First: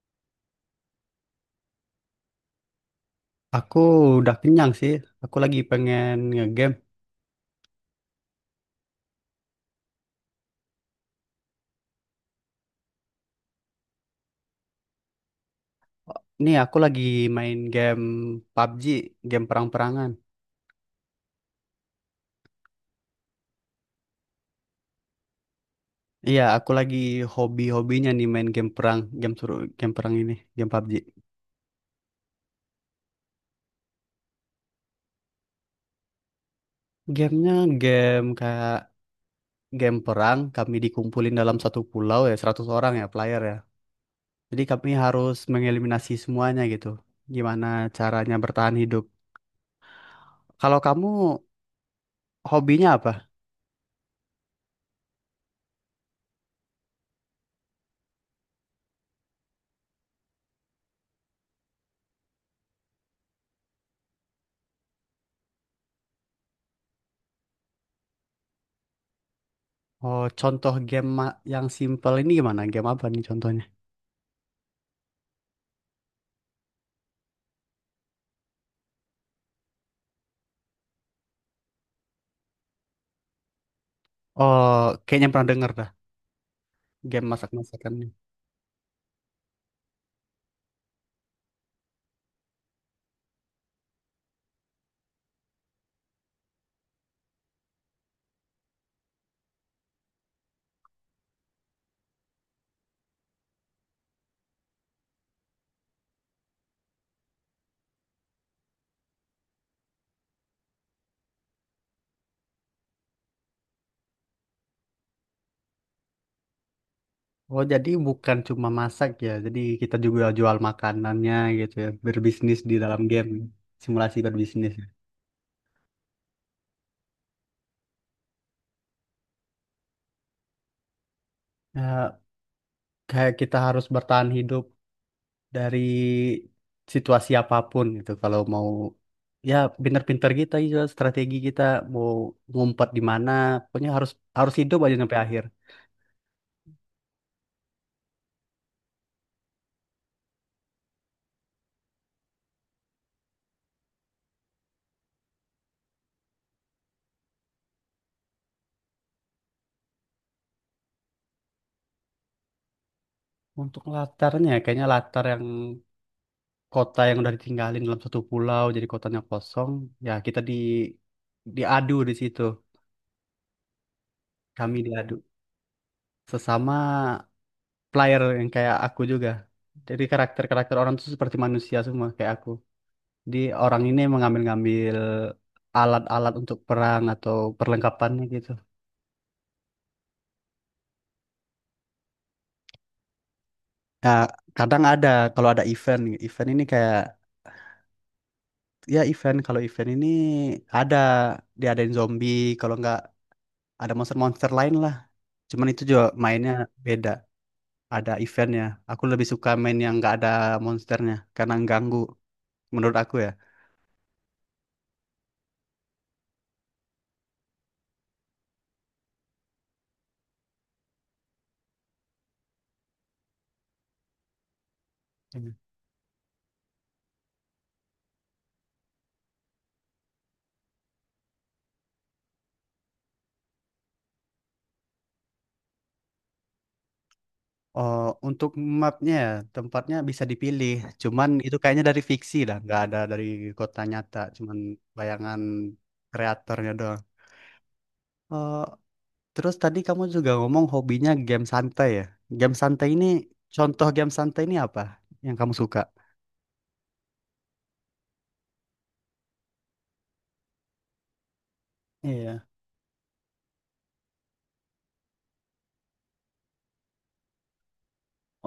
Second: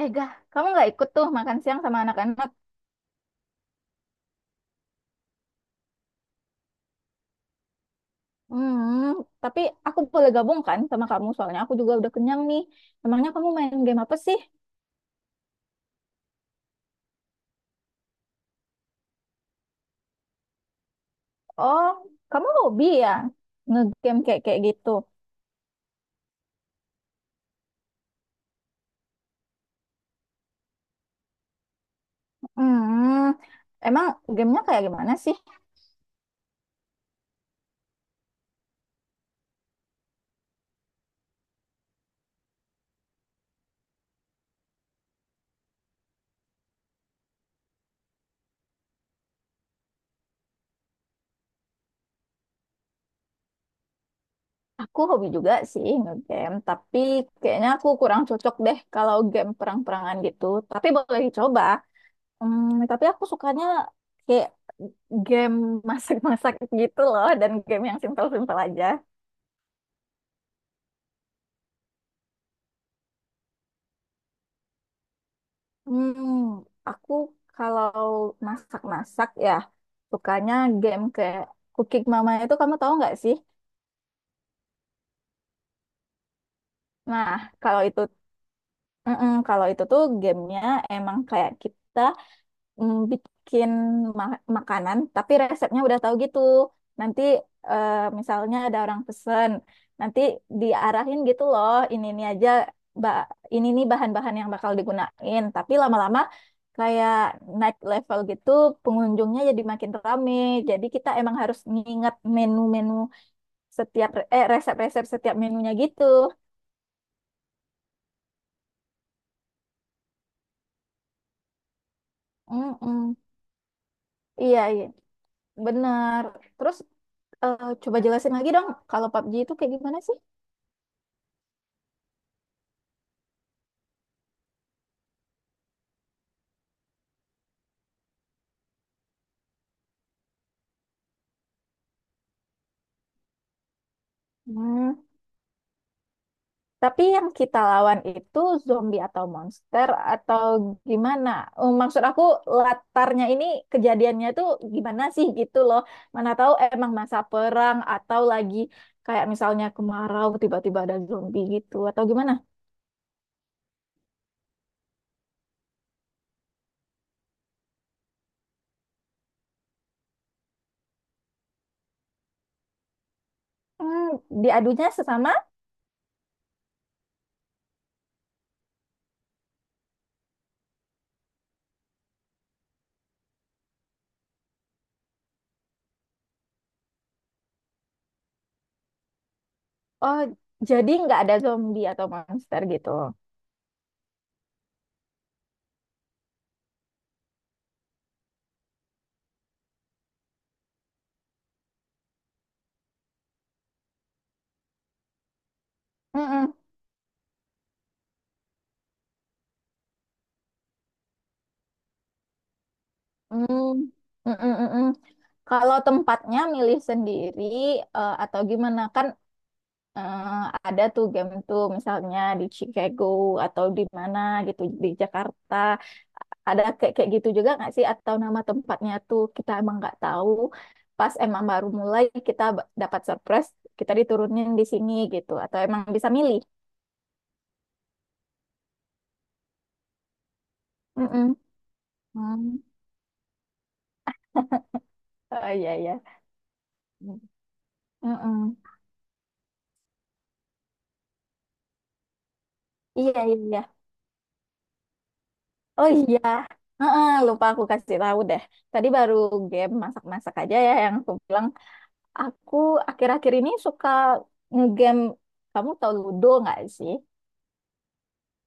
Eh, Gah, kamu nggak ikut tuh makan siang sama anak-anak? Aku udah kenyang sih. Aku lagi pengen ngegame. Hmm, tapi aku boleh gabung kan sama kamu, soalnya aku juga udah kenyang nih. Emangnya kamu main game apa sih? Nih, aku lagi main game PUBG, game perang-perangan. Oh, kamu hobi ya? Ngegame kayak kayak gitu. Iya, aku lagi hobi-hobinya nih main game perang, game suruh game perang ini, game PUBG. Hmm, emang gamenya kayak gimana sih? Gamenya game kayak game perang, kami dikumpulin dalam satu pulau ya, 100 orang ya player ya. Jadi kami harus mengeliminasi semuanya gitu. Gimana caranya bertahan hidup. Kalau kamu hobinya apa? Aku hobi juga sih ngegame, tapi kayaknya aku kurang cocok deh kalau game perang-perangan gitu. Tapi boleh dicoba. Hmm, tapi aku sukanya kayak game masak-masak gitu loh, dan game yang simpel-simpel aja. Oh, contoh game yang simple ini gimana? Game apa nih contohnya? Hmm, aku kalau masak-masak ya sukanya game kayak Cooking Mama, itu kamu tahu nggak sih? Oh, kayaknya pernah denger dah game Nah, kalau itu, masak-masakannya. Mm-mm, kalau itu tuh gamenya emang kayak kita bikin makanan, tapi resepnya udah tahu gitu. Nanti eh, misalnya ada orang pesen, nanti diarahin gitu loh, ini aja, ba- ini nih bahan-bahan yang bakal digunain. Tapi lama-lama kayak naik level gitu, pengunjungnya jadi makin rame. Jadi kita emang harus nginget menu-menu setiap resep-resep setiap menunya gitu. Oh, jadi bukan cuma masak ya. Jadi kita juga jual makanannya gitu ya. Berbisnis di dalam Mm-mm. game. Simulasi Iya, berbisnis. iya. Ya, Benar. Terus coba jelasin lagi dong, kalau PUBG itu kayak gimana sih? Eh, kayak kita harus bertahan hidup dari situasi apapun gitu. Kalau mau ya pinter-pinter kita juga strategi kita mau ngumpet di mana. Pokoknya harus harus hidup Hmm, aja sampai akhir. tapi yang kita lawan itu zombie atau monster atau gimana? Eh, maksud aku latarnya ini, kejadiannya tuh gimana sih gitu loh. Mana tahu emang masa perang atau lagi kayak misalnya kemarau tiba-tiba ada zombie gitu atau gimana? Untuk latarnya kayaknya latar yang kota yang udah ditinggalin dalam satu pulau, jadi kotanya kosong ya kita diadu di situ. Hmm, Kami diadunya diadu sesama. sesama player yang kayak aku juga, jadi karakter-karakter orang tuh seperti manusia semua kayak aku. Di orang ini mengambil-ngambil alat-alat untuk perang atau perlengkapannya gitu. Oh, jadi nggak ada zombie atau monster gitu. Ya kadang ada, kalau ada event event ini kayak, ya event, kalau event ini ada diadain zombie, kalau nggak ada monster-monster lain lah. Cuman itu juga mainnya Mm-mm. beda, ada eventnya. Aku lebih suka main yang nggak ada monsternya karena ganggu menurut aku ya. Hmm, mm, mm, mm, mm. Kalau tempatnya milih sendiri atau gimana kan, eh, ada tuh game tuh misalnya di Chicago atau di mana gitu, di Hmm. Jakarta, ada kayak kayak gitu juga nggak sih, atau nama tempatnya tuh kita emang nggak tahu pas emang baru mulai, kita dapat surprise, kita diturunin di sini gitu, atau emang bisa milih. Oh, untuk mapnya ya, tempatnya bisa dipilih. Mm, Cuman mm. itu kayaknya dari fiksi lah, Hmm. nggak ada dari kota nyata. Cuman bayangan Oh iya iya. kreatornya doang. Mm, mm. Oh, terus tadi kamu juga ngomong hobinya game santai ya. Game santai ini, Iya iya, iya. contoh game santai ini apa yang kamu suka? Oh iya, heeh, lupa aku kasih tahu deh. Tadi baru game masak-masak aja ya yang aku bilang. Iya. Aku akhir-akhir ini suka ngegame. Kamu tahu Ludo nggak sih?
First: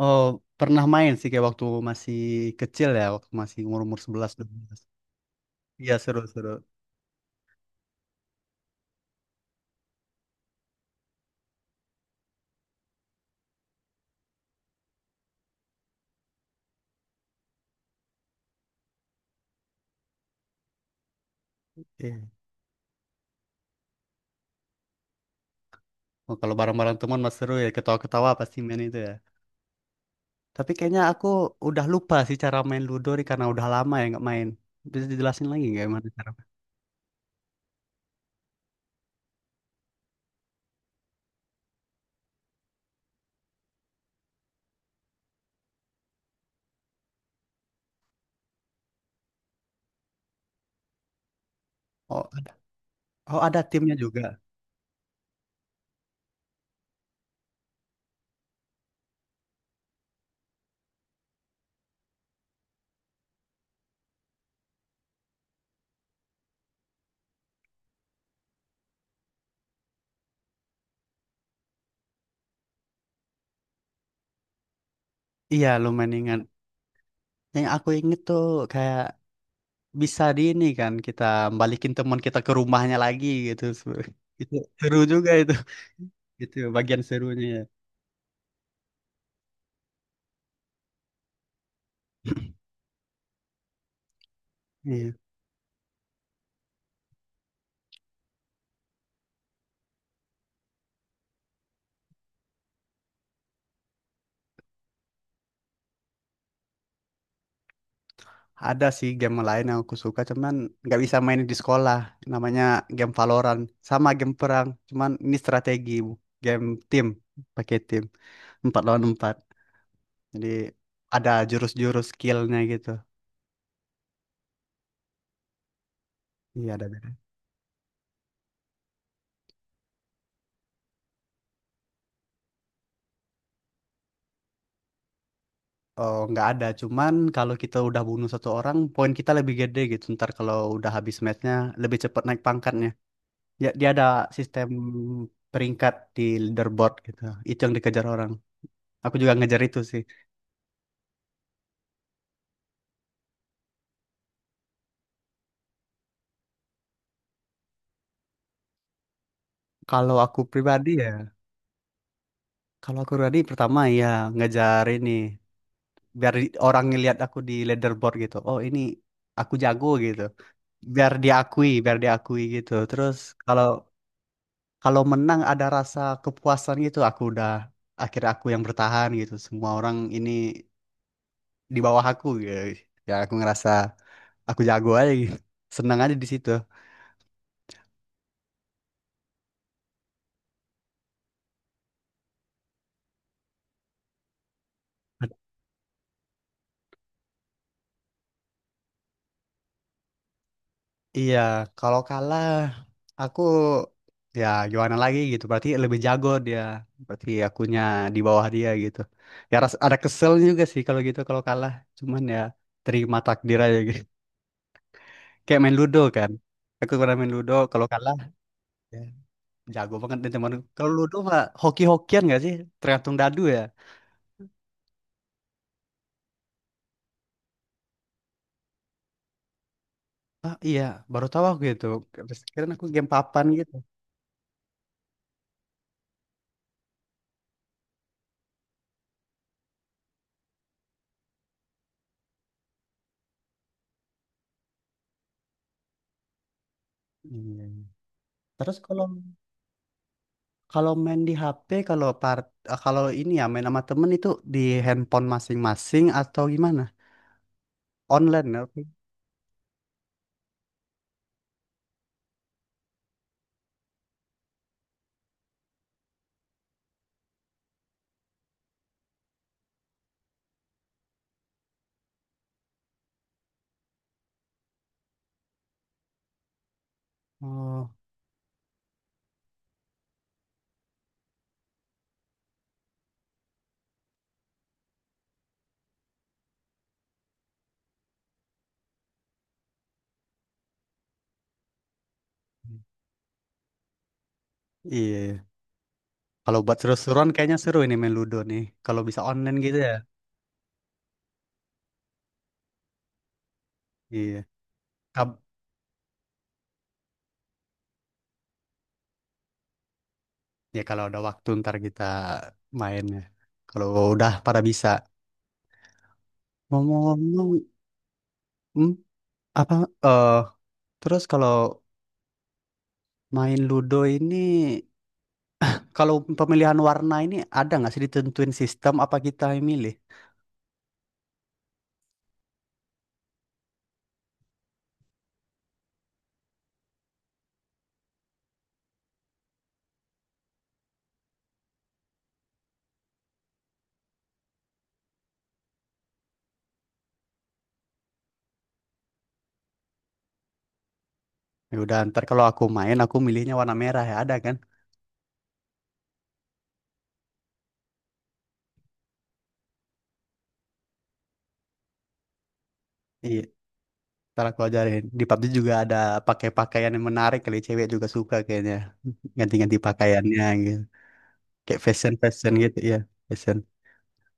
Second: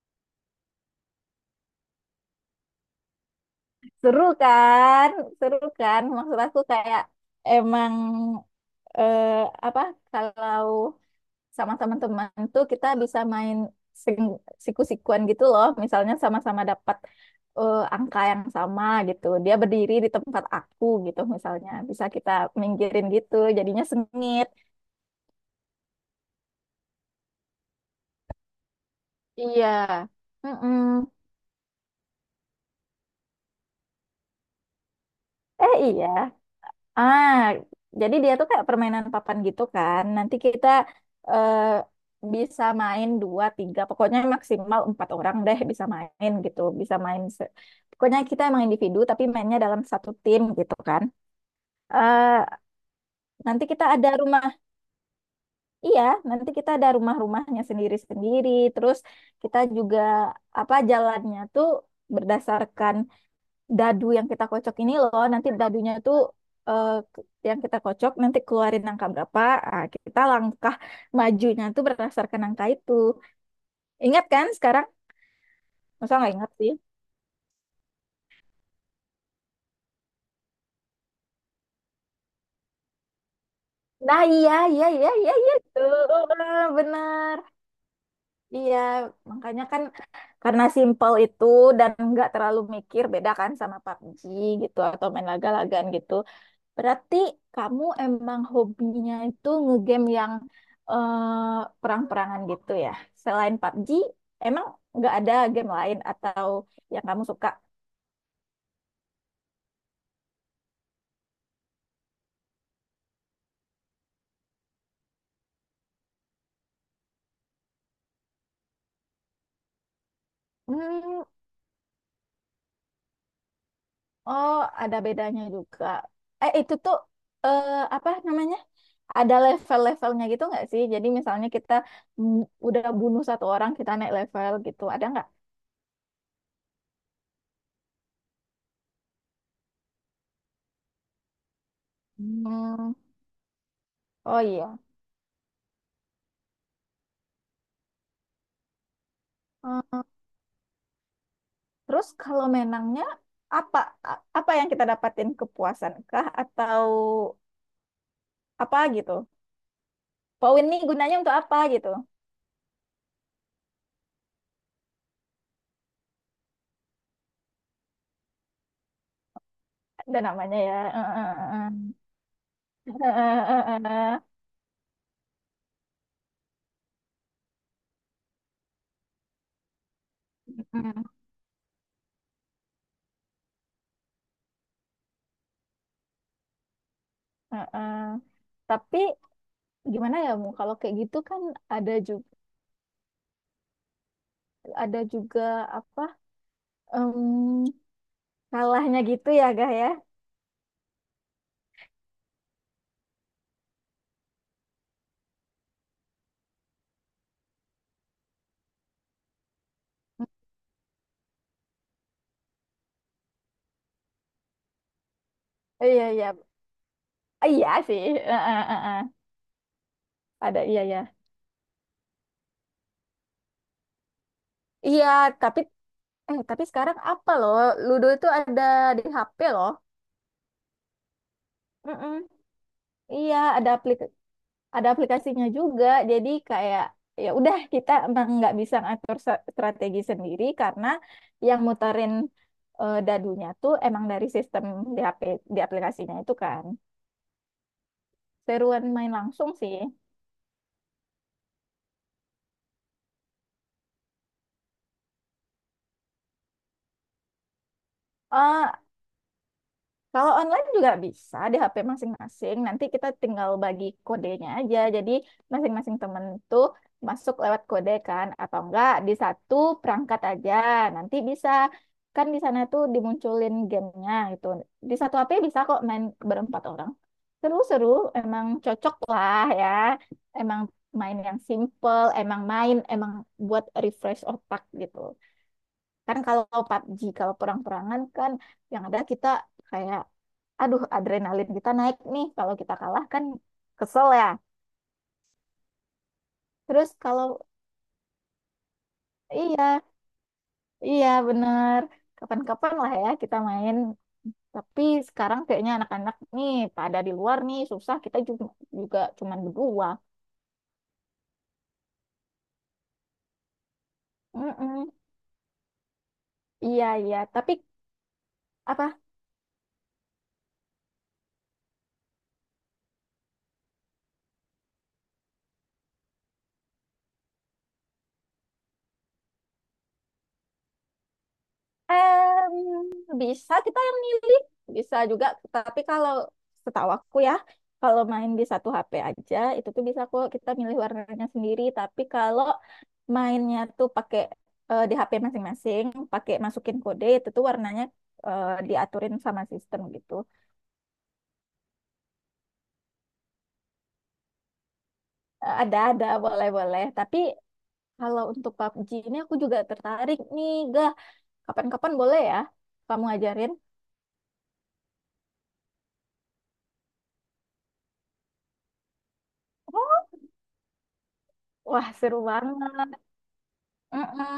Oh, pernah main sih kayak waktu masih kecil ya, waktu masih umur-umur Seru 11-12. kan? Seru Iya, kan? Maksud seru-seru. aku kayak emang eh, apa? Kalau sama teman-teman tuh kita bisa main siku-sikuan gitu loh. Misalnya sama-sama dapat angka yang sama gitu. Dia berdiri di tempat aku gitu misalnya. Bisa kita Iya. minggirin gitu. Jadinya sengit. Oh, kalau bareng-bareng teman mas seru ya, ketawa-ketawa pasti main itu ya. Iya. Tapi Mm-mm. kayaknya aku udah lupa sih cara main Ludo nih karena udah lama ya nggak main. Bisa dijelasin lagi Eh nggak iya. gimana cara? Ah, jadi dia tuh kayak permainan papan gitu kan. Nanti kita eh, bisa main dua, tiga, pokoknya maksimal empat orang deh bisa main gitu. Bisa main, pokoknya kita emang individu tapi mainnya dalam satu tim gitu kan. Oh Eh, ada, oh ada nanti kita timnya ada juga. rumah, iya, nanti kita ada rumah-rumahnya sendiri-sendiri. Terus kita juga apa jalannya tuh berdasarkan dadu yang kita kocok ini loh, nanti dadunya tuh eh, yang kita kocok nanti keluarin angka berapa, kita langkah majunya tuh berdasarkan angka itu. Ingat kan sekarang? Iya lumayan Masa nggak ingat. ingat sih? Yang aku inget tuh kayak bisa di ini kan kita balikin teman kita ke rumahnya lagi gitu. Nah iya Itu iya seru iya juga iya itu. iya tuh, Itu bagian bener, serunya ya. iya, makanya kan, karena simple itu dan nggak terlalu mikir, beda kan sama PUBG gitu atau Iya. main laga-lagaan gitu. Berarti kamu emang hobinya itu ngegame yang eh, perang-perangan gitu ya? Selain PUBG, emang nggak ada game lain atau yang kamu suka? Ada sih game lain yang aku suka, cuman nggak bisa main di sekolah. Namanya game Valorant, sama game perang. Cuman ini strategi, game tim, pakai tim, empat lawan empat. Jadi Hmm, ada jurus-jurus skillnya gitu. oh ada bedanya juga. Eh Iya itu ada. tuh Ben. eh, apa namanya? Ada level-levelnya gitu nggak sih? Jadi misalnya kita mm, udah bunuh satu orang, kita naik level gitu, ada nggak? Oh nggak ada, cuman kalau kita udah bunuh satu orang, poin kita lebih gede gitu. Ntar kalau udah habis matchnya, lebih cepet naik pangkatnya. Hmm, Ya, dia ada oh sistem iya. peringkat di leaderboard gitu. Itu yang dikejar orang. Aku juga ngejar itu sih. Terus kalau menangnya apa, apa yang kita dapatin, kepuasan kah atau apa gitu? Kalau aku Poin ini pribadi ya. gunanya untuk apa gitu? Kalau aku tadi pertama ya ngejar ini biar orang ngelihat aku di leaderboard gitu. Oh ini aku jago Ada gitu. namanya ya. Biar diakui gitu. Terus kalau kalau menang ada rasa kepuasan gitu. Aku udah akhirnya aku yang bertahan gitu. Semua orang ini di bawah aku gitu. Ya aku ngerasa aku jago aja gitu. Senang aja di situ. Tapi gimana ya Mu? Kalau kayak gitu kan ada juga, ada juga apa, em, kalahnya gitu ya Gah ya? Iya, kalau kalah aku ya gimana lagi gitu. Berarti lebih jago dia. Berarti akunya di bawah dia gitu. Ya ada kesel juga sih kalau gitu kalau kalah. Cuman ya terima takdir aja gitu. Kayak main ludo Iya kan. iya, Aku pernah main ludo iya kalau sih. kalah Eh, eh, eh, ya eh. jago banget nih teman. Ada iya Kalau ya. ludo mah hoki-hokian gak sih? Tergantung dadu ya. Iya, tapi eh, tapi sekarang apa loh? Ludo itu ada di HP loh. Ah iya, baru tahu aku itu. Mm-mm. Terus kirain aku game Iya, papan ada gitu. Ada aplikasinya juga. Jadi kayak ya udah, kita emang nggak bisa ngatur strategi sendiri karena yang muterin dadunya tuh emang dari sistem di HP, di aplikasinya itu kan. Iya. Terus Seruan kalau main langsung sih. Kalau main di HP, kalau kalau ini ya main sama temen itu di handphone masing-masing atau gimana? Online ya? Eh, Oke. Kalau online juga bisa di HP masing-masing. Nanti kita tinggal bagi kodenya aja. Jadi masing-masing temen tuh masuk lewat kode kan, atau enggak di satu perangkat aja. Nanti bisa kan, di sana tuh dimunculin gamenya gitu. Di satu HP bisa kok main berempat orang. Seru-seru, Oh emang cocok lah ya. Emang main yang simple, emang main, emang buat refresh otak gitu. Kan kalau PUBG, kalau perang-perangan kan yang ada kita kayak, aduh adrenalin kita naik nih. Kalau kita iya. kalah kan kesel ya. Iya. Kalau buat Terus seru-seruan kalau, kayaknya seru ini main Ludo nih. Kalau bisa online gitu iya, ya. iya bener. Kapan-kapan lah ya kita main. Iya. Tapi Kab- sekarang kayaknya anak-anak nih pada di luar nih, susah. Kita juga, juga cuman berdua. ya kalau ada waktu ntar kita main ya. Kalau udah pada bisa. Mm-mm. Iya, iya. Tapi Ngomong-ngomong, hmm, apa? apa? Eh terus kalau main Ludo ini, kalau pemilihan warna ini ada nggak sih ditentuin sistem apa kita yang milih? Eh, bisa kita yang milih, bisa juga. Tapi kalau setahu aku ya, kalau main di satu HP aja, itu tuh bisa kok kita milih warnanya sendiri. Tapi kalau mainnya tuh pakai di HP masing-masing, pakai masukin kode, itu tuh warnanya diaturin sama sistem gitu. Ya udah ntar kalau aku main aku milihnya warna merah ya ada kan? Eh, ada, boleh-boleh. Tapi kalau untuk PUBG ini aku juga tertarik nih, Gah. Kapan-kapan boleh ya kamu Iya. ajarin? Ntar aku ajarin. Di PUBG juga ada pakai pakaian yang menarik kali cewek juga suka kayaknya ganti-ganti Oh, pakaiannya gitu. Kayak wah, fashion seru fashion gitu banget. ya fashion. Mm-mm.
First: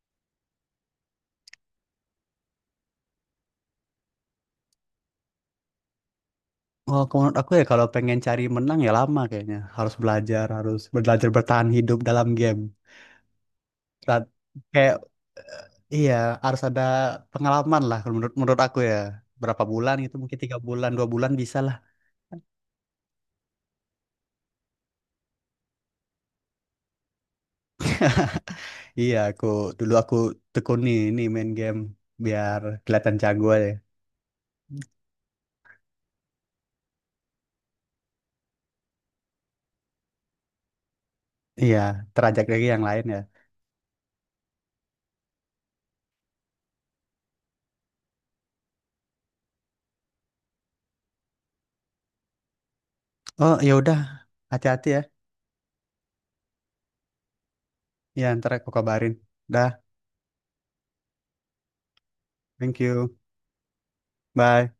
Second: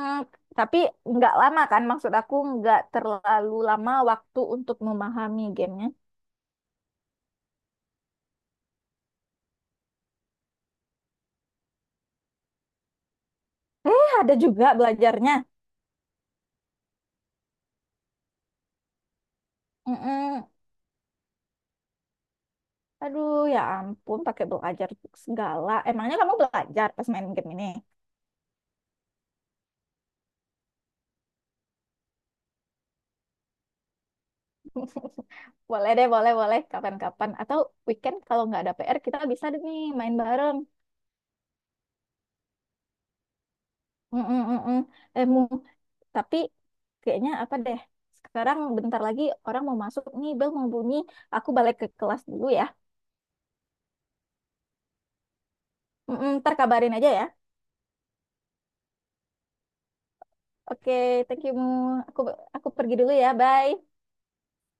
Tapi nggak lama kan, maksud aku nggak terlalu lama waktu untuk memahami gamenya. Oh, kalau menurut aku ya kalau pengen cari menang ya lama kayaknya. Harus belajar bertahan hidup dalam game. Eh, Ra- ada juga Kayak belajarnya. iya harus ada pengalaman lah kalau menurut menurut aku ya. Berapa bulan gitu, mungkin Mm-mm. 3 bulan 2 bulan bisa. Aduh, ya ampun, pakai belajar segala. Emangnya kamu belajar pas main game ini? Iya, aku dulu aku tekuni ini main game biar kelihatan jago aja. Boleh deh, boleh, boleh. Kapan-kapan. Atau weekend kalau nggak ada PR, kita bisa deh nih main bareng. Iya, terajak lagi yang lain ya. Mm-mm-mm. Eh, Mu, tapi kayaknya apa deh? Sekarang bentar lagi orang mau masuk nih, bel mau bunyi. Aku balik ke kelas dulu ya. Oh, ya udah. Hati-hati ya. Mm-mm, ntar kabarin aja ya. Ya, ntar aku kabarin. Dah, Oke, thank you Mu. Aku aku thank pergi dulu you. ya. Bye. Bye.